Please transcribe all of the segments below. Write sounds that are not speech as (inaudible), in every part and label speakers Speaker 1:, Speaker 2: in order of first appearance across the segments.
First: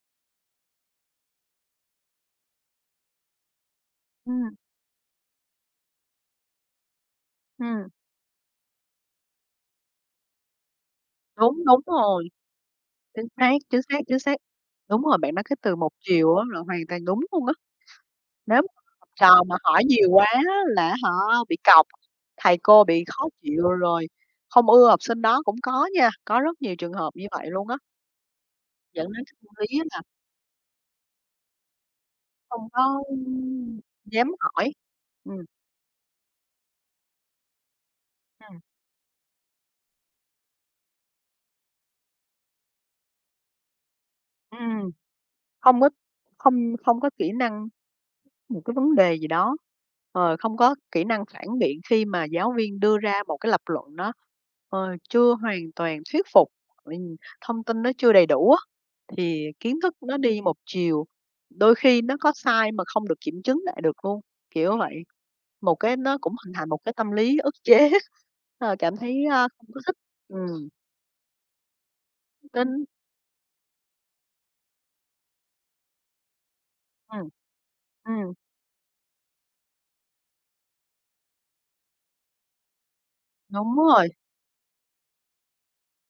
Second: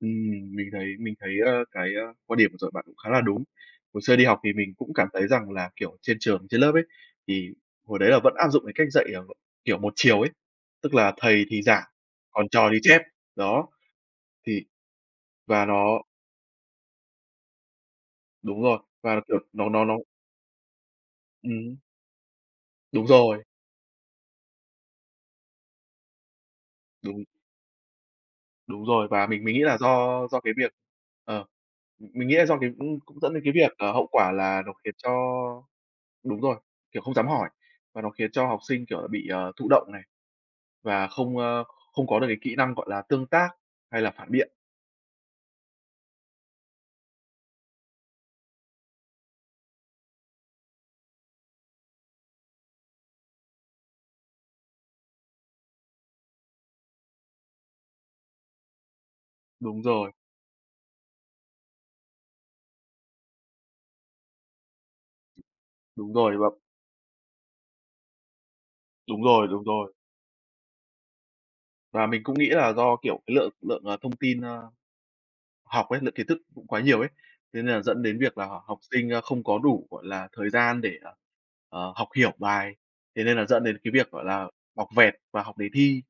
Speaker 1: Ừm, mình thấy mình thấy, ơ, cái, ơ, quan điểm vừa rồi bạn cũng khá là đúng. Hồi xưa đi học thì
Speaker 2: Ừm.
Speaker 1: mình cũng cảm thấy rằng là, kiểu, trên trường, trên lớp ấy, thì
Speaker 2: Ừm.
Speaker 1: hồi đấy là vẫn áp dụng cái cách dạy, à, kiểu, một chiều ấy, tức là thầy thì
Speaker 2: Đúng, đúng
Speaker 1: giảng,
Speaker 2: rồi.
Speaker 1: còn trò thì chép.
Speaker 2: Chính xác,
Speaker 1: Đó,
Speaker 2: chính xác, chính xác.
Speaker 1: thì
Speaker 2: Đúng rồi, bạn nói cái
Speaker 1: và
Speaker 2: từ một
Speaker 1: nó
Speaker 2: chiều á là hoàn toàn đúng luôn á.
Speaker 1: Đúng
Speaker 2: Nếu mà
Speaker 1: rồi
Speaker 2: học
Speaker 1: và, kiểu,
Speaker 2: trò mà
Speaker 1: nó
Speaker 2: hỏi
Speaker 1: nó nó
Speaker 2: nhiều quá là á hả bị
Speaker 1: Ừm hứm.
Speaker 2: cọc, thầy cô bị
Speaker 1: Đúng
Speaker 2: khó
Speaker 1: rồi.
Speaker 2: chịu, rồi không ưa học sinh đó cũng có nha, có rất nhiều trường hợp
Speaker 1: Đúng.
Speaker 2: như vậy luôn á.
Speaker 1: Đúng
Speaker 2: Dẫn
Speaker 1: rồi
Speaker 2: đến
Speaker 1: và
Speaker 2: cái
Speaker 1: mình
Speaker 2: tâm
Speaker 1: mình nghĩ là
Speaker 2: lý á là
Speaker 1: do do cái việc, ờ, m mình nghĩ là do
Speaker 2: không
Speaker 1: cái, ưm,
Speaker 2: có,
Speaker 1: cũng
Speaker 2: ưm,
Speaker 1: dẫn đến cái việc,
Speaker 2: ừm,
Speaker 1: à, hậu
Speaker 2: dám
Speaker 1: quả là nó
Speaker 2: hỏi,
Speaker 1: khiến cho
Speaker 2: ừm.
Speaker 1: đúng rồi, kiểu, không dám hỏi. Và nó khiến cho
Speaker 2: Ừm.
Speaker 1: học sinh, kiểu, là bị, ờ, thụ động này và không, ờ, không có được cái kỹ năng, gọi là, tương tác hay là phản biện.
Speaker 2: Ừm. Hông có, không không có kỹ năng, một cái vấn đề gì đó, ờ, không có kỹ năng phản biện khi mà giáo viên đưa ra một cái lập luận nó, ờ, chưa hoàn toàn thuyết phục, ừm, thông tin nó chưa đầy đủ á, thì kiến
Speaker 1: Đúng
Speaker 2: thức
Speaker 1: rồi.
Speaker 2: nó đi một chiều. Đôi khi nó có sai mà không được kiểm chứng lại được luôn, kiểu vậy. Một cái
Speaker 1: Đúng
Speaker 2: nó cũng
Speaker 1: rồi.
Speaker 2: hình
Speaker 1: (unintelligible)
Speaker 2: thành một cái tâm lý ức chế, ờ, cảm
Speaker 1: Đúng
Speaker 2: thấy, a,
Speaker 1: rồi, đúng
Speaker 2: hông có
Speaker 1: rồi.
Speaker 2: thích, ừm.
Speaker 1: Và mình cũng nghĩ là
Speaker 2: Kênh
Speaker 1: do, kiểu, cái lượng lượng, à, thông tin, à, học ấy, lượng kiến thức cũng quá nhiều ấy.
Speaker 2: Ừm.
Speaker 1: Thế nên là dẫn đến
Speaker 2: Ừm.
Speaker 1: việc là học học sinh, a, không có đủ, gọi là, thời gian để, à, ờ, học hiểu bài, thế nên là dẫn
Speaker 2: Đúng
Speaker 1: đến cái
Speaker 2: rồi.
Speaker 1: việc, gọi là, học vẹt và học đề thi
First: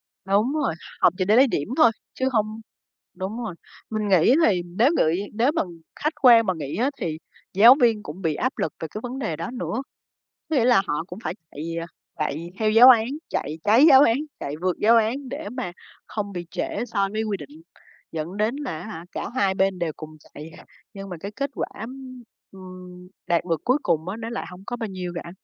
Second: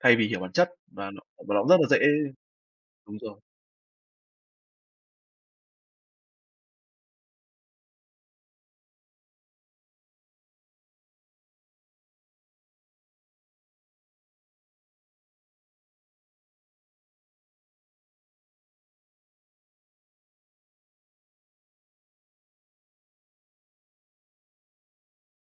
Speaker 1: thay vì hiểu
Speaker 2: Đúng
Speaker 1: bản chất
Speaker 2: rồi,
Speaker 1: và
Speaker 2: học
Speaker 1: nó
Speaker 2: chỉ để lấy
Speaker 1: và nó
Speaker 2: điểm
Speaker 1: cũng rất là
Speaker 2: thôi,
Speaker 1: dễ
Speaker 2: chứ hông
Speaker 1: đúng
Speaker 2: đúng
Speaker 1: rồi.
Speaker 2: rồi. Mình nghĩ thì nếu ngửi nếu mà khách quan mà nghĩ á thì giáo viên cũng bị áp lực về cái vấn đề đó nữa. Có nghĩa là họ cũng phải chạy, à, chạy theo giáo án, chạy cháy giáo án, chạy vượt giáo án để mà không bị trễ so với quy định, dẫn đến là á hả, cả hai bên đều cùng chạy, nhưng mà cái kết quả, ừm, ừm, đạt được cuối cùng á nó lại hông có bao nhiêu cả.